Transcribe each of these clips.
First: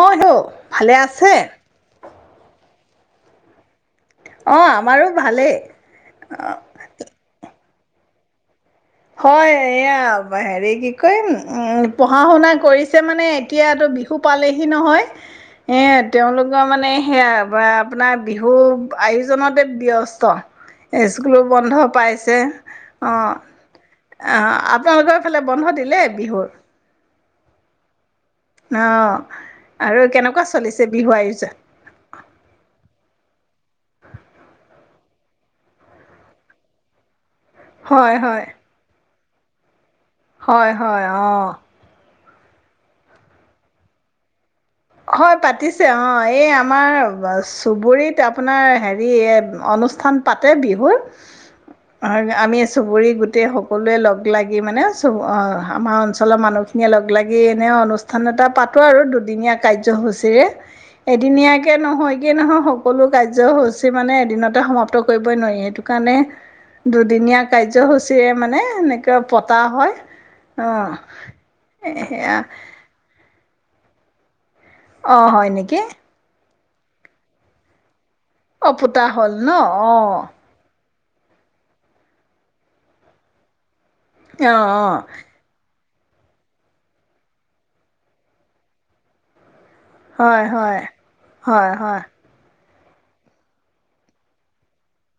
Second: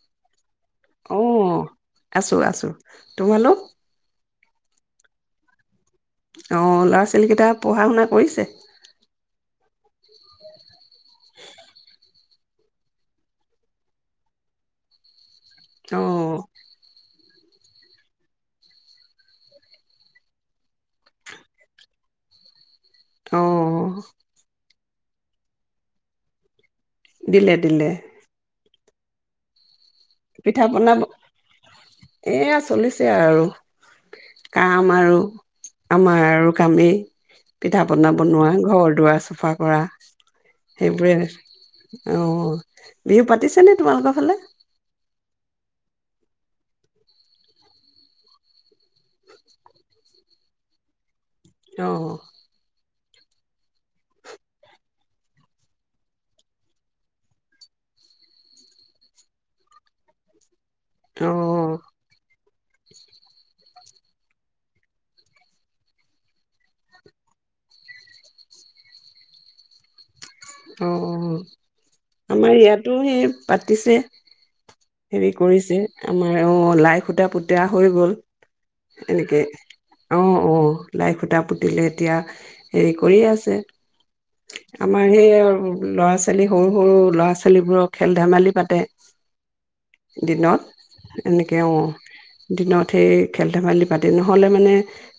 অ হ' ভালে অ আছে আছো আছো তোমালোক অ আমাৰো ভালেই অ ল'ৰা ছোৱালী কেইটাত পঢ়া শুনা কৰিছে হয় এয়া বাহৰে কি ক পঢ়া শুনা কৰিছে মানে এতিয়াতো বিহু পালেহি নহয় অ এ তেওঁলোকৰ মানে সেয়া আপোনাৰ বিহু আয়োজনতে ব্যস্ত স্কুলো বন্ধ পাইছে অঁ অ অ আ গৰ ফালে বন্ধ দিলেই বিহুৰ দিলে দিলে আহ আৰু কেনেকুৱা পিঠা চলিছে পনা বিহুৱোজাত এ আৰু কাম আৰু আমাৰ আৰু কামেই পিঠা পনা হয় হয় বনোৱা ঘৰ দুৱাৰ চব চাফা কৰা [inaudible] হয় হয় সেইবোৰে আহ। অ বিহু পাতিছ নে? তোমালোকৰ ফালে হয় পাতিছে অঁ এই আমাৰ চুবুৰীত আপোনাৰ হেৰি অনুষ্ঠান পাতে বিহুৰ।। অ হয় আমি [inaudible] চুবুৰী গোটেই সকলোৱে লগ লাগি। মানে চব আমাৰ অঞ্চলৰ মানুহখিনিয়ে লগ লাগি এনেই অনুষ্ঠান এটা পাতোঁ আৰু দুদিনীয়া।। কাৰ্যসূচীৰে।। অ এদিনীয়াকে নহয় গে নহয় সকলো কাৰ্যসূচী।। মানে এদিনতে সমাপ্ত কৰিবই নোৱাৰি। সেইটো কাৰণে দুদিনীয়া কাৰ্যসূচীৰে মানে এেনেকৈ পতা হয়। অ সেয়া আমাৰ ইয়াতো সেই।। পাতিছে।। অ' হেৰি হয় নেকি কৰিছে আমাৰ।। আৰু লাই সূতা পুতা হৈ গ'ল। অ পোতা হ'ল এনেকে ন? অ লাই সুতা পুতিলে এতিয়া হেৰি কৰি আছে। আহ আহ আমাৰ সেই ল'ৰা ছোৱালী সৰু সৰু ল'ৰা ছোৱালীবোৰক খেল- ধেমালি পাতে। হয় দিনত হয় এনেকে হয় অ', হয়। দিনত সেই খেল -ধেমালি পাতে। নহ'লে মানে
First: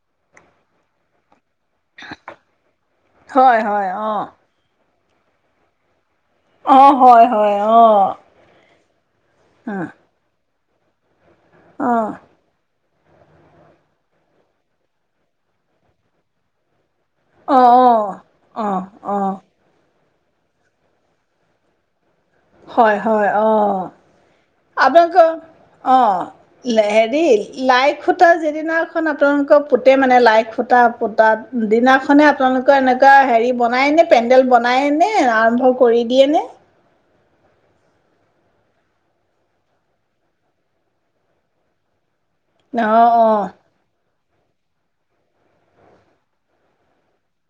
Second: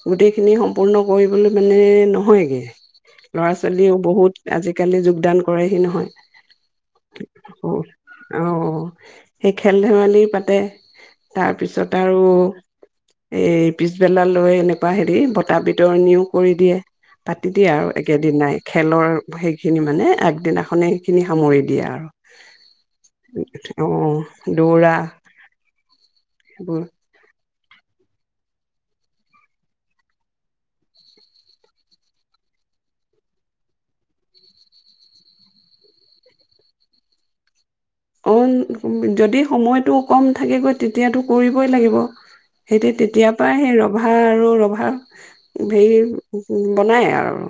গোটেইখিনি সম্পূৰ্ণ কৰিবলৈ।। মানে নহয়গে ল'ৰা হয় হয় ছোৱালীও অ বহুত আজিকালি।। কোললে যু [inaudible] দান কৰেহি নহয়। অ হয় হয় অ। অ', সেই অ খেল- ধেমালি পাতে। অ তাৰপিছত আৰু।। এ পিছবেলা লৈ এনেকুৱা হেৰি বতা বিতৰণিও কৰি দিয়ে। পাতি অ অ দিয়ে আৰু একেদিনাই। অ খেলৰ অ সেইখিনি মানে আগদিনাখনেই সেইখিনি সামৰি দিয়ে আৰু।। হয় হয় অ দৌৰা আপোনালোকৰ? অ সেইবোৰ হেৰি লাই খুটা যিদিনাখন আপোনালোকৰ পোতে মানে, লাই খুটা যি দিনা খন আপোনালোকৰ পোতে মানে, লাই খুটা পোতা দিনাখনে আপোনালোকৰ এনেকুৱা হেৰি বনায় নে? পেণ্ডেল বনাই নে? আৰম্ভ কৰি দিয়ে নে? অ যদি সময়টো কম থাকেগৈ তেতিয়াতো কৰিবই লাগিব। সেইটো অ অ তেতিয়াৰ।। পৰা সেই ৰভা আ আৰু ৰভা হেৰি বনায় আৰু।।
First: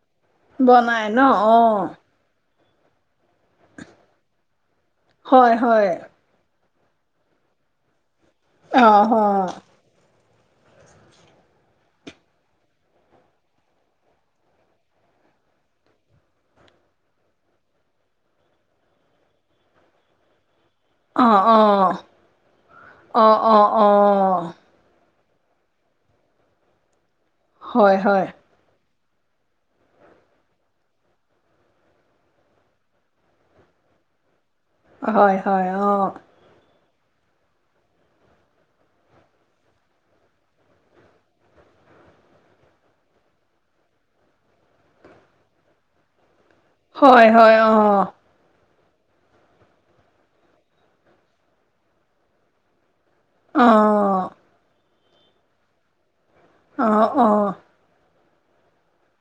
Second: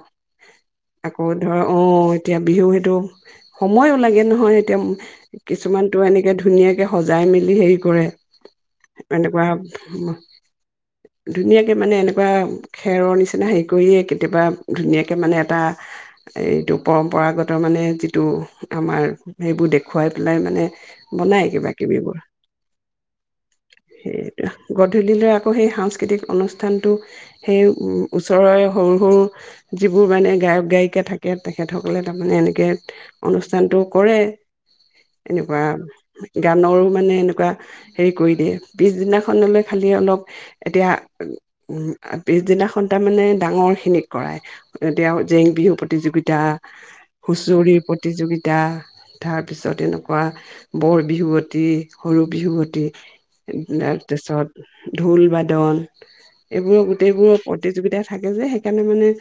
বনাই ন আকৌ ধৰা অ এতিয়া বিহু।। কিটো সময়ো লাগে নহয় এতিয়া হয় কিছুমান হয় তো এনেকে ধুনীয়াকে সজাই মেলি হেৰি কৰে অ অ এনেকোৱা ধুনীয়াকে মানে এনেকুৱা খেৰৰ নিচিনা হেৰি কৰিয়েই কেতিয়াবা ধুনীয়াকে মানে এটা এইটো পৰম্পৰাগত মানে যিটো আমাৰ সেইবোৰ খুৱাই পেলাই মানে অ বনাই কিবা অ কিবিবোৰ অ', অ', সেইটো অ', গধূলিলৈ আকৌ সেই সাংস্কৃতিক অনুষ্ঠানটো সেই হয়, হয়, ওচৰৰে সৰু সৰু যিবোৰ মানে গায়ক গায়িকা থাকে তেখেতসকলে তাৰমানে এনেকৈ অনুষ্ঠানটো কৰে হয়, এনেকুৱা হয়, অ', গানৰো মানে এনেকুৱা হেৰি কৰি দিয়ে পিছদিনাখনলৈ খালি অলপ এতিয়া পিছদিনাখন তাৰমানে ডাঙৰখিনিক কৰায় এতিয়া জেং বিহু প্ৰতিযোগিতা হয়, হয়, হুচৰি অ', প্ৰতিযোগিতা তাৰপিছত এনেকুৱা বৰ বিহুৱতী সৰু বিহুৱতী তাৰ অ', পাছত ঢোল বাদন এইবোৰৰ অ', গোটেইবোৰ অ', প্ৰতিযোগিতা থাকে যে সেইকাৰণে মানে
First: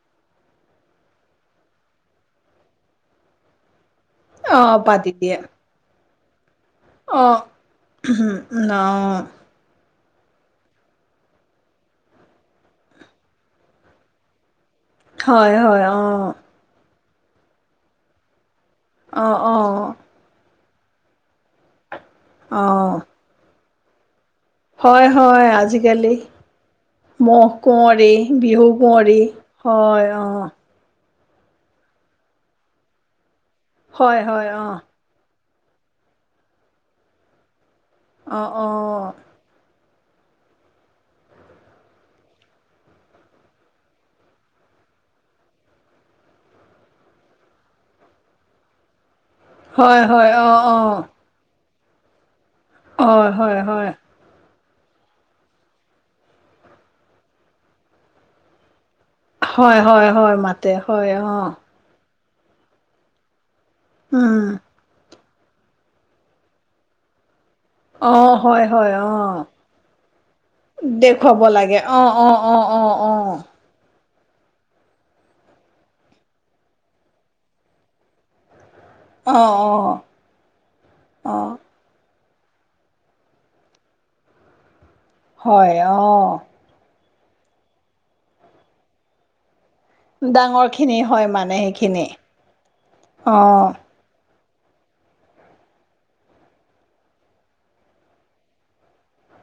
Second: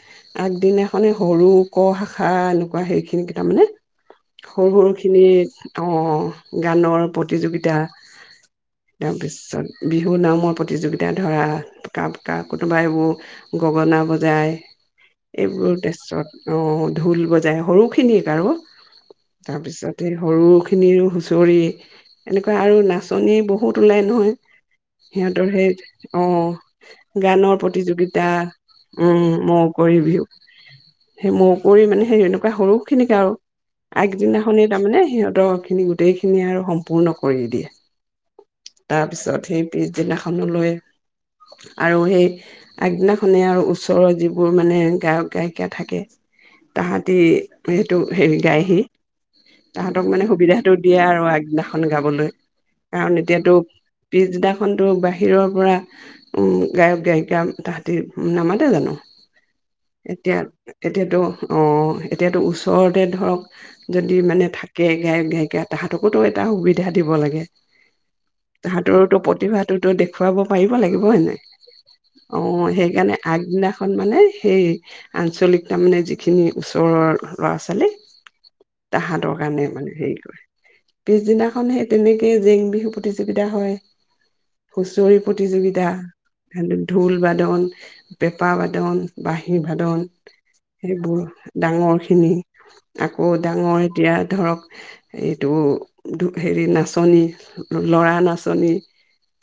আগদিনাখনে সৰু ক শাখা এনেকুৱা সেইৰিখিনিকেই কেইটা মানে সৰু অ', পাতি দিয়ে সৰুখিনিত অ গানৰ অ', প্ৰতিযোগিতা তাৰ অ', পিছত বিহু নামৰ প্ৰতিযোগিতা ধৰা পতা পতা কোনোবা এইবোৰ গগনা বজায় হয়, এইবোৰ হয়, অ', তেচত অ ঢোল বজায় সৰুখিনিত আৰু অ', অ', তাৰপিছত এই সৰু সৰু খিনিৰো হুঁচৰি এনেকুৱা আৰু অ', লাচনী বহুত বহুত ওলাই নহয় হয় সিহঁতৰ হয় সেই আজিকালি অঁ মহ গানৰ কুঁৱৰী প্ৰতিযোগিতা বিহু কুঁৱৰী উম মৌ কুঁৱৰী হয় বিহু অ সেই মোৰ কৰি মানে সেই এনেকুৱা সৰুখিনিকে আৰু হয়, হয়, আগদিনাখনেই অ', তাৰমানে সিহঁতৰ খিনি গোটেই খিনিয় আৰু সম্পূৰ্ণ কৰি দিয়ে অ অ তাৰপিছত সেই পিছদিনাখনলৈ আৰু সেই আগদিনাখনেই আৰু ওচৰৰ যিবোৰ মানে গায়ক গায়িকা থাকে তাহাঁতি সেইটো হেৰি গায়হি হয়, তাহতক মানে হয়, অ', সুবিধাটো দিয়ে অ', আৰু আগদিনা গান গাবলৈ কাৰণ হয়, এতিয়াতো হয়, হয়, পিছদিনা কিমানটো বাহিৰৰ পৰা গায়ক গায়িকা তাহাঁতি নামতে জানো হয় হয় হয় এতিয়া মাতে হয় এতিয়াতো অঁ অ এতিয়াতো ওচৰতে ধৰক [inaudible] যদি মানে উম, থাকে গাই দিয়ে তে তাহাঁতকোতো এটা সুবিধা দিব লাগে অ', হয়, হয়, তাহতৰতো অ', প্ৰতিভাটোতো দেখুৱাব পাৰিব লাগিব এনে অ সেইকাৰণে আগদিনাখন মানে সেই আঞ্চলিক তাৰমানে যিখিনি ওচৰৰ ল'ৰা ছোৱালী তাহাঁতৰ কাৰণে মানে অ', হেৰি কৰে অ', পিছদিনাখন সেই তেনেকে গোটেই জেং বিহু প্ৰতিযোগিতা হয় হুঁচৰি হয়, প্ৰতিযোগিতা অ', ঢোল বাদন পেঁপা বাদন বাঁহী সাধাৰণ ডাঙৰখিনি হয় সেইবোৰ মানে ডাঙৰ সেইখিনি খিনি কত অ', ডাঙৰ এতিয়া ধৰক এইটো নচ লৰা নাচনী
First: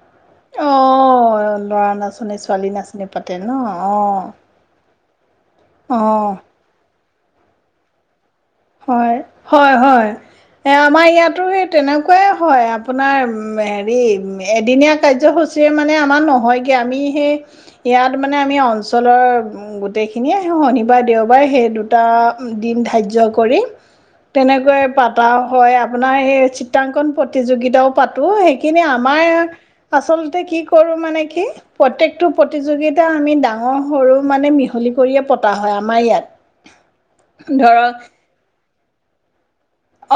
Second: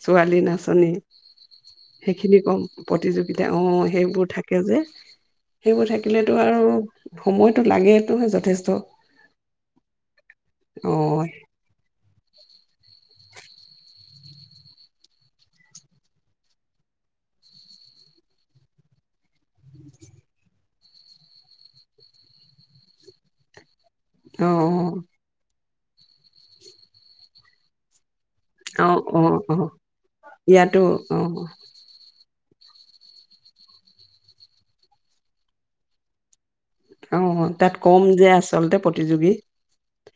ছোৱালী নাচনী অ', ল'ৰা নাচনী সেইখিনি কম ছোৱালী নাচনী পাতে ন প্ৰতিযোগিতা অঁ অ', সেইবোৰ থাকে যে সেইবোৰ অ'। থাকিলেতো আৰু সময়তটো লাগেটোহে যথেষ্ট হয় হয় হয় এ আমাৰ অ', ইয়াতো স তেনেকুৱাই হয় আপোনাৰ হেৰি এদিনীয়া কাৰ্যসূচীৰে মানে আমাৰ নহয়গে আমি সেই ইয়াত মানে আমি অঞ্চলৰ গোটেইখিনিয় শনিবাৰে দেওবাৰে সেই দুটা দিন ধায্য কৰি তেনেকৈ অ', পাতা হয় আপোনাৰ এই চিত্ৰাংকন প্ৰতিযোগিতাও পাতে সেইখিনি অ', আমাৰ অ', অ', আচলতে কি ইয়াতো কৰো মানে কি অ', প্ৰত্যেকটো প্ৰতিযোগিতা আমি ডাঙৰ সৰু মানে মিহলি কৰিয়ে পতা হয় আমাৰ ইয়াত অঁ তাত কম যে আছে আচলতে প্ৰতিযোগী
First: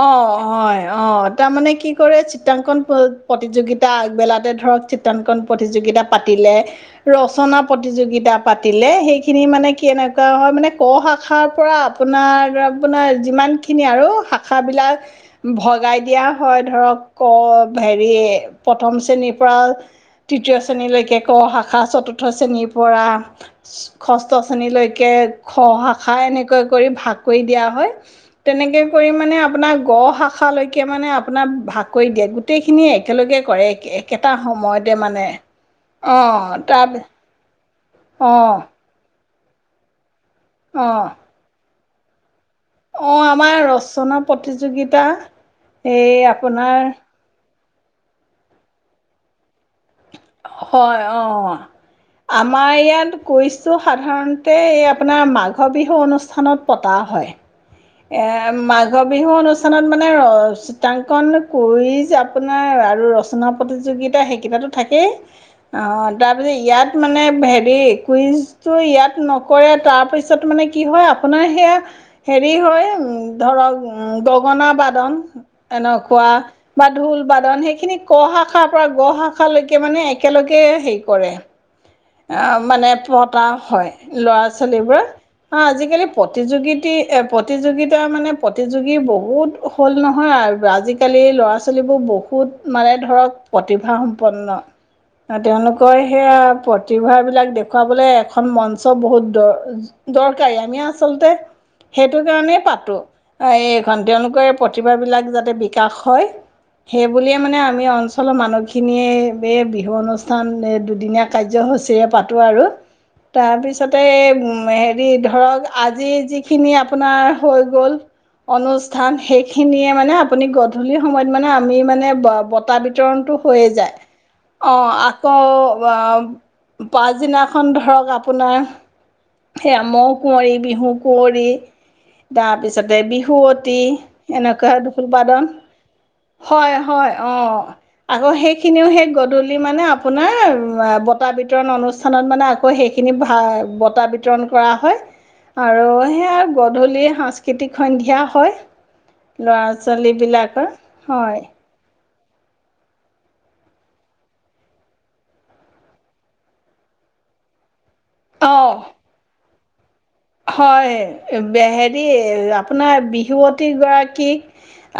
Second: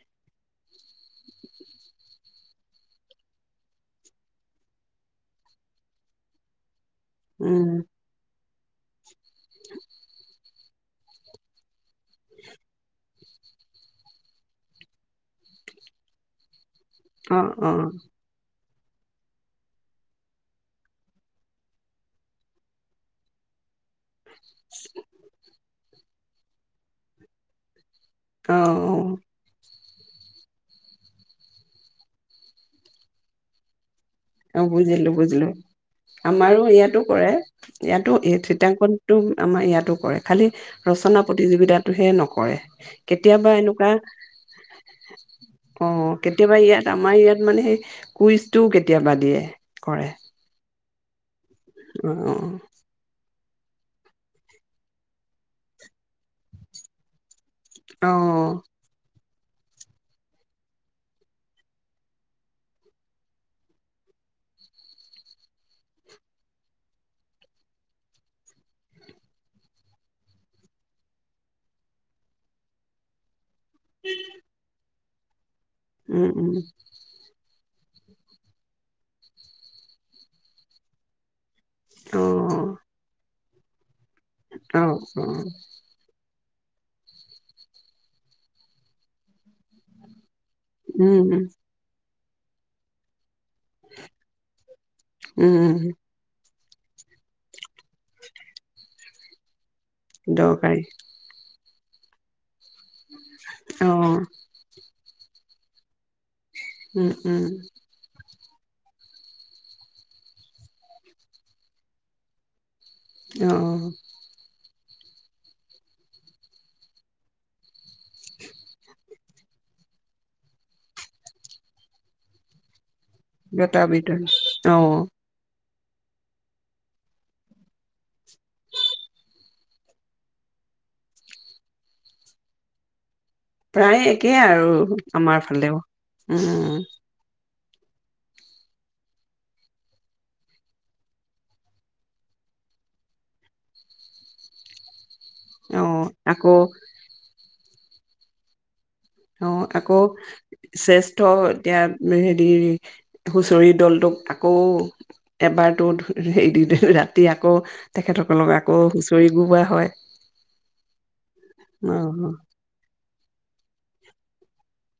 অঁ অঁ অঁ তাৰমানে কি কৰে চিত্ৰাংকন প্ৰতিযোগিতা আগবেলাতে ধৰক চিত্ৰাংকন প্ৰতিযোগিতা পাতিলে ৰচনা উম, প্ৰতিযোগিতা পাতিলে সেইখিনি মানে কি এনেকুৱা হয় মানে ক শাখাৰ পৰা আপোনাৰ আপোনাৰ যিমানখিনি আৰু শ আষাবিলাক ভগাই দিয়া হয় ধৰক ক অ', অ', ভেৰি প্ৰথম শ্ৰেণীৰ পৰা তৃতীয় শ্ৰেণীলৈকে ক-শাখা চতুৰ্থ শ্ৰেণীৰ পৰা ষ্ ত', শ্ৰেনীলৈকে, খ - শাখা, খাই এনেকৈ কৰি ভাগ কৰি দিয়া হয়। অ', তেনেকে কৰি অ', মানে, - আপোনাৰ গ- শাখালৈকে মানে আপোনাক ভাগ কৰি দিয়ে। গোটেইখিনিয়ে একেলগে কৰে। একেইটা অ', সময়তে বুজিলোঁ মানে। বুজিলোঁ। অঁ আমাৰো তাৰ ইয়াতো কৰে, ইয়াতো, এই অঁ চিত্ৰাংকন, - টো আমাৰ ইয়াতো কৰে। খালি ৰচনা -প্ৰতিযোগিতাত, সেইটোহে নকৰে। অহ ', কেতিয়াবা আমাৰ এনেকুৱা ৰচনা প্ৰতিযোগিতা, এই আপোনাৰ, কুইজটো কে কেতিয়াবা দিয়ে। কৰে, হয় ', -অহ অ', ', অ', আমাৰ ইয়াত কৈছো সাধাৰণতে এই আপোনাৰ মাঘ বিহু অনুষ্ঠানত পতা হয়। এ', অ', মাঘ, বিহু অনুষ্ঠানত মানে ৰ, ' চিত্ৰাংকন, কুইজ আপোনাৰ আৰু ৰচনা- প্ৰতিযোগিতা, সেইকেইটাতো থাকেই। অ তাৰপিছত ইয়াত মানে হেৰি কুইজটো ইয়াত নকৰে তাৰপিছত মানে কি হয় আপোনাৰ সেয়া হেৰি হয় উম ধৰক গগনা বাদন এনেকুৱা উম, উম, বা ঢোল- বাদন সেইখিনি, ক-শাখাৰ পৰা গ-শাখালৈকে মানে একেলগে হেৰি কৰে। অ', অ'। মানে পট, - পতা হয় ল'ৰা ছোৱালী বোৰ, অ' আজিকালি প্ৰতিযোগীতি প্ৰতিযোগিতা মানে প্ৰতিযোগী বহুত হ'ল নহয় আৰু উম, আজিকালি উম, ল'ৰা ছোৱালী বোৰ বহুত [unintelligible] প্ৰতিভাসম্পন্ন আৰু উম, তেওঁলোকৰ সেয়া প্ৰতিভা বিলাক দেখুৱা য়াবলৈ এখন মঞ্চ চ বহুত ড- দৰকাৰী আমি আচলতে- সেইটো কাৰণেই পাত- এইখন, অ', তেওঁলোকৰ এই প্ৰতিভাবিলাক যাতে- বিকাশ হয়। সেই উম, বুলিয়ে উম, মানে আমি অল- লৰ মানুহখিনিয়ে বে [unintelligible] অনুষ্ঠান এই দুদিনীয়া কাৰ্যসূচীৰে পাতো আৰু। তাৰ অ', পিছতে- উম- হে- ধৰক আজি যিখিনি আপোনাৰ হৈ গ'ল, অনুষ্ঠান শেষ। সেইখিনিয়ে মানে আপুনি গধূলি সময়ত মানে আমি মানে বতা বিতৰণ বিতৰণটো হৈয়ে বটা বিতৰণ যায়। অঁ অ- আকৌ পাছদিনাখন ধৰক আপোনাৰ সেইয়া মৌ কুঁৱৰী, বিহু কুঁৱৰী, তাৰপিছতে বিহু- বিহুৱতী প্ৰায় একেই আৰু এনেকুৱা আমাৰ ঢোল-বাদন, ফালেও। উম, হয়- হয় অ- আকৌ সেইখিনিও সেই গ- গধূলি মানে আপোনাৰ বটা- বিতৰণ অনুষ্ঠানত মানে আকৌ সেইখিনি বটা- বিতৰণ কৰা হয়। আৰু অ', আকৌ সেয়া গধূলি স- সাংস্কৃতিক সন্ধিয়া হয়। ল'ৰা অ-আকৌ ছোৱালীবিলাকৰ শ্ৰেষ্ঠ হয় এতিয়া- হেৰি হুচৰি দলটোক আকৌ- এবাৰতো হে-ৰাতি আকৌ- তেখেতসকলক অঁ আকৌ হুঁচৰি গোৱা - হয়। হয়- অ', হেৰি- আপোনাৰ বি- বিহুৱতী গৰাকীক,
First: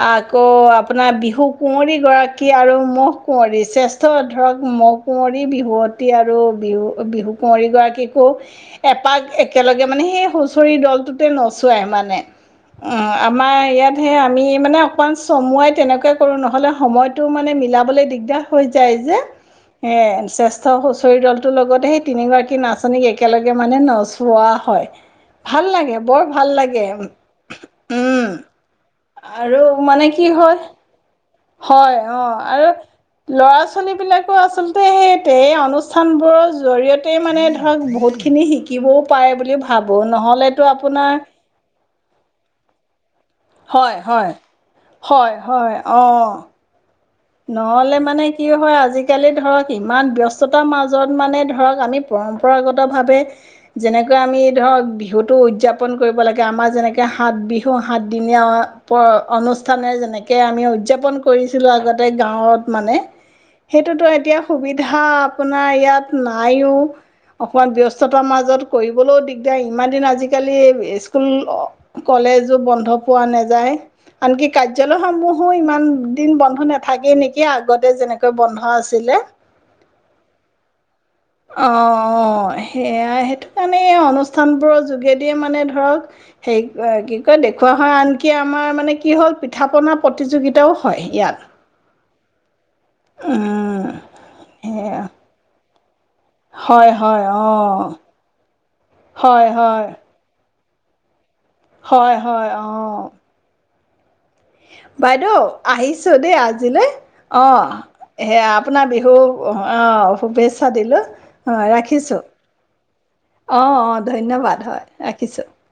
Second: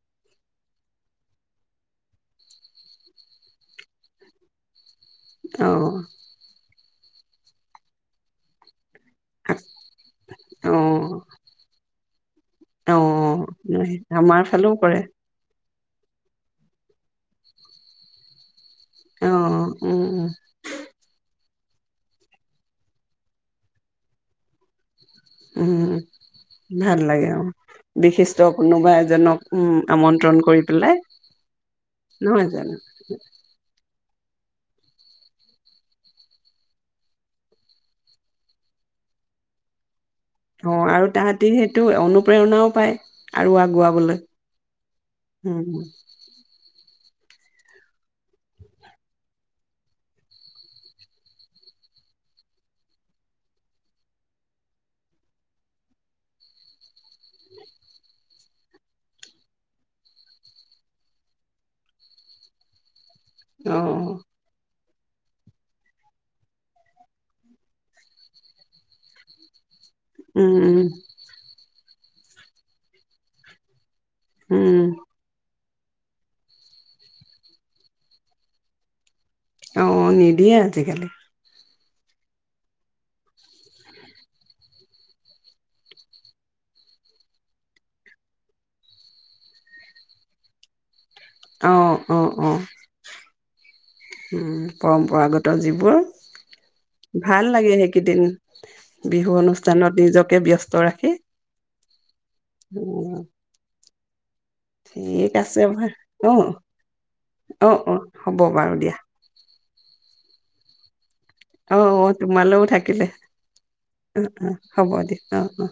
আকৌ আপোনাৰ বিহু কুঁৱৰীগৰাকী আৰু মৌ কুঁৱৰী শ্ৰেষ্ঠ ধৰক মৌ- কুঁৱৰী অ', বিহুৱতী আৰু বিহু। বিহু কুঁৱৰীগৰাকীকো- এপাক একেলগে- মানে সেই হুঁচৰি অ', দলটোতে নচোৱাই। সমানে- অ আমাৰ ইয়াত সেই আমাৰ আমি ফালেও মানে কৰে। অকমান চমুৱাই- তেনেকৈ কৰোঁ নহ'লে সময়টো মানে মিলাবলৈ দিগদাৰ। হৈ যায় যে অ', সেয়ে উম, শ্ৰেষ্ঠ হুচৰিদল- টোৰ লগতে, সেই তিনিগৰাকী নাচনীক একেলগে মানে নচোৱা হয়। ভাল উম লাগে বৰ লাগে ভাল লাগে‌ অ' উম বিশিষ্ট কোনোবা এজনক আৰু উম মানে কি আমন্ত্ৰণ হয় কৰি পেলাই হয় অ‌ নহয় জানো আৰু ল'ৰা-ছোৱালীবিলাক আচলতে, সেই অনুষ্ঠানবোৰৰ জৰিয়তে মানে, ধৰক বহুতখিনি শিকিবও পাৰে বুলি ভাৱো অ', আৰু তাহঁতি সেইটো অনুপ্ৰেৰণাও পায়। আৰু হয়, আগুৱাবলৈ হয়, হয়, হয়।, উম অ'। নহ'লে মানে কি হয় আজিকালি ধৰক ইমান ব্যস্ততাৰ মাজত মানে ধৰক আমি পৰম্পৰাগতভাৱে যেনেকৈ আমি ধৰক বিহুটো উদযাপন কৰিব লাগে। আমাৰ যেনেকৈ সাত বিহু, সাতদিনীয়া অনুষ্ঠানে যেনেকে আমি উদযাপন কৰিছিলোঁ আগতে গোটেই গাঁৱত মানে অ সেইটোতো এতিয়া সুবিধা হাঁ, আপোনাৰ ইয়াত নাইও। অকণমান ব্যস্ততাৰ মাজত কৰিবলৈও দিগদাৰ ইমান দিন আজি উম কালি উম স্কুল অ কলেজো বন্ধ পোৱা নাযায় আনকি উম কাৰ্যালয়সমূহো ইমান দিন বন্ধ নেপ থাকে নেকি, আগতে যেনেকৈ বন্ধ আছিলে অ নিদিয়ে আজিকালি অ অ সেয়া সেইটো কাৰণে অনুষ্ঠানবোৰৰ যোগেদিয়ে মানে ধৰক হেৰি কি কয় দেখুওৱা হয়। আনকি আমাৰ মানে কি হ'ল পিঠা-পনা প্ৰতিযোগিতাও হয় ইয়াত অ অ অ‌ উম উম সেয়া পৰম্পৰাগত যি বোৰ হয় হয় ভাল লাগে। অ সেইকেইদিন বিহু হয় হয় অনুষ্ঠানত নিজকে ব্যস্ত ব্যস্ত ৰাখি হয়। হয় অঁ উম। ঠিক বাইদেউ আছে আহিছো বাৰু অ দেই আজিলৈ। অ‌ অ অ হ'ব সেয়া, বাৰু আপোনাৰ দিয়া বিহু অ', অহ। শুভেচ্ছা দিলোঁ। অঁ অ অ ৰাখিছোঁ তোমালৈও থাকিলে অঁ অঁ অ অ ধন্যবাদ হয় হ'ব দিয়া। অ ৰাখিছোঁ অ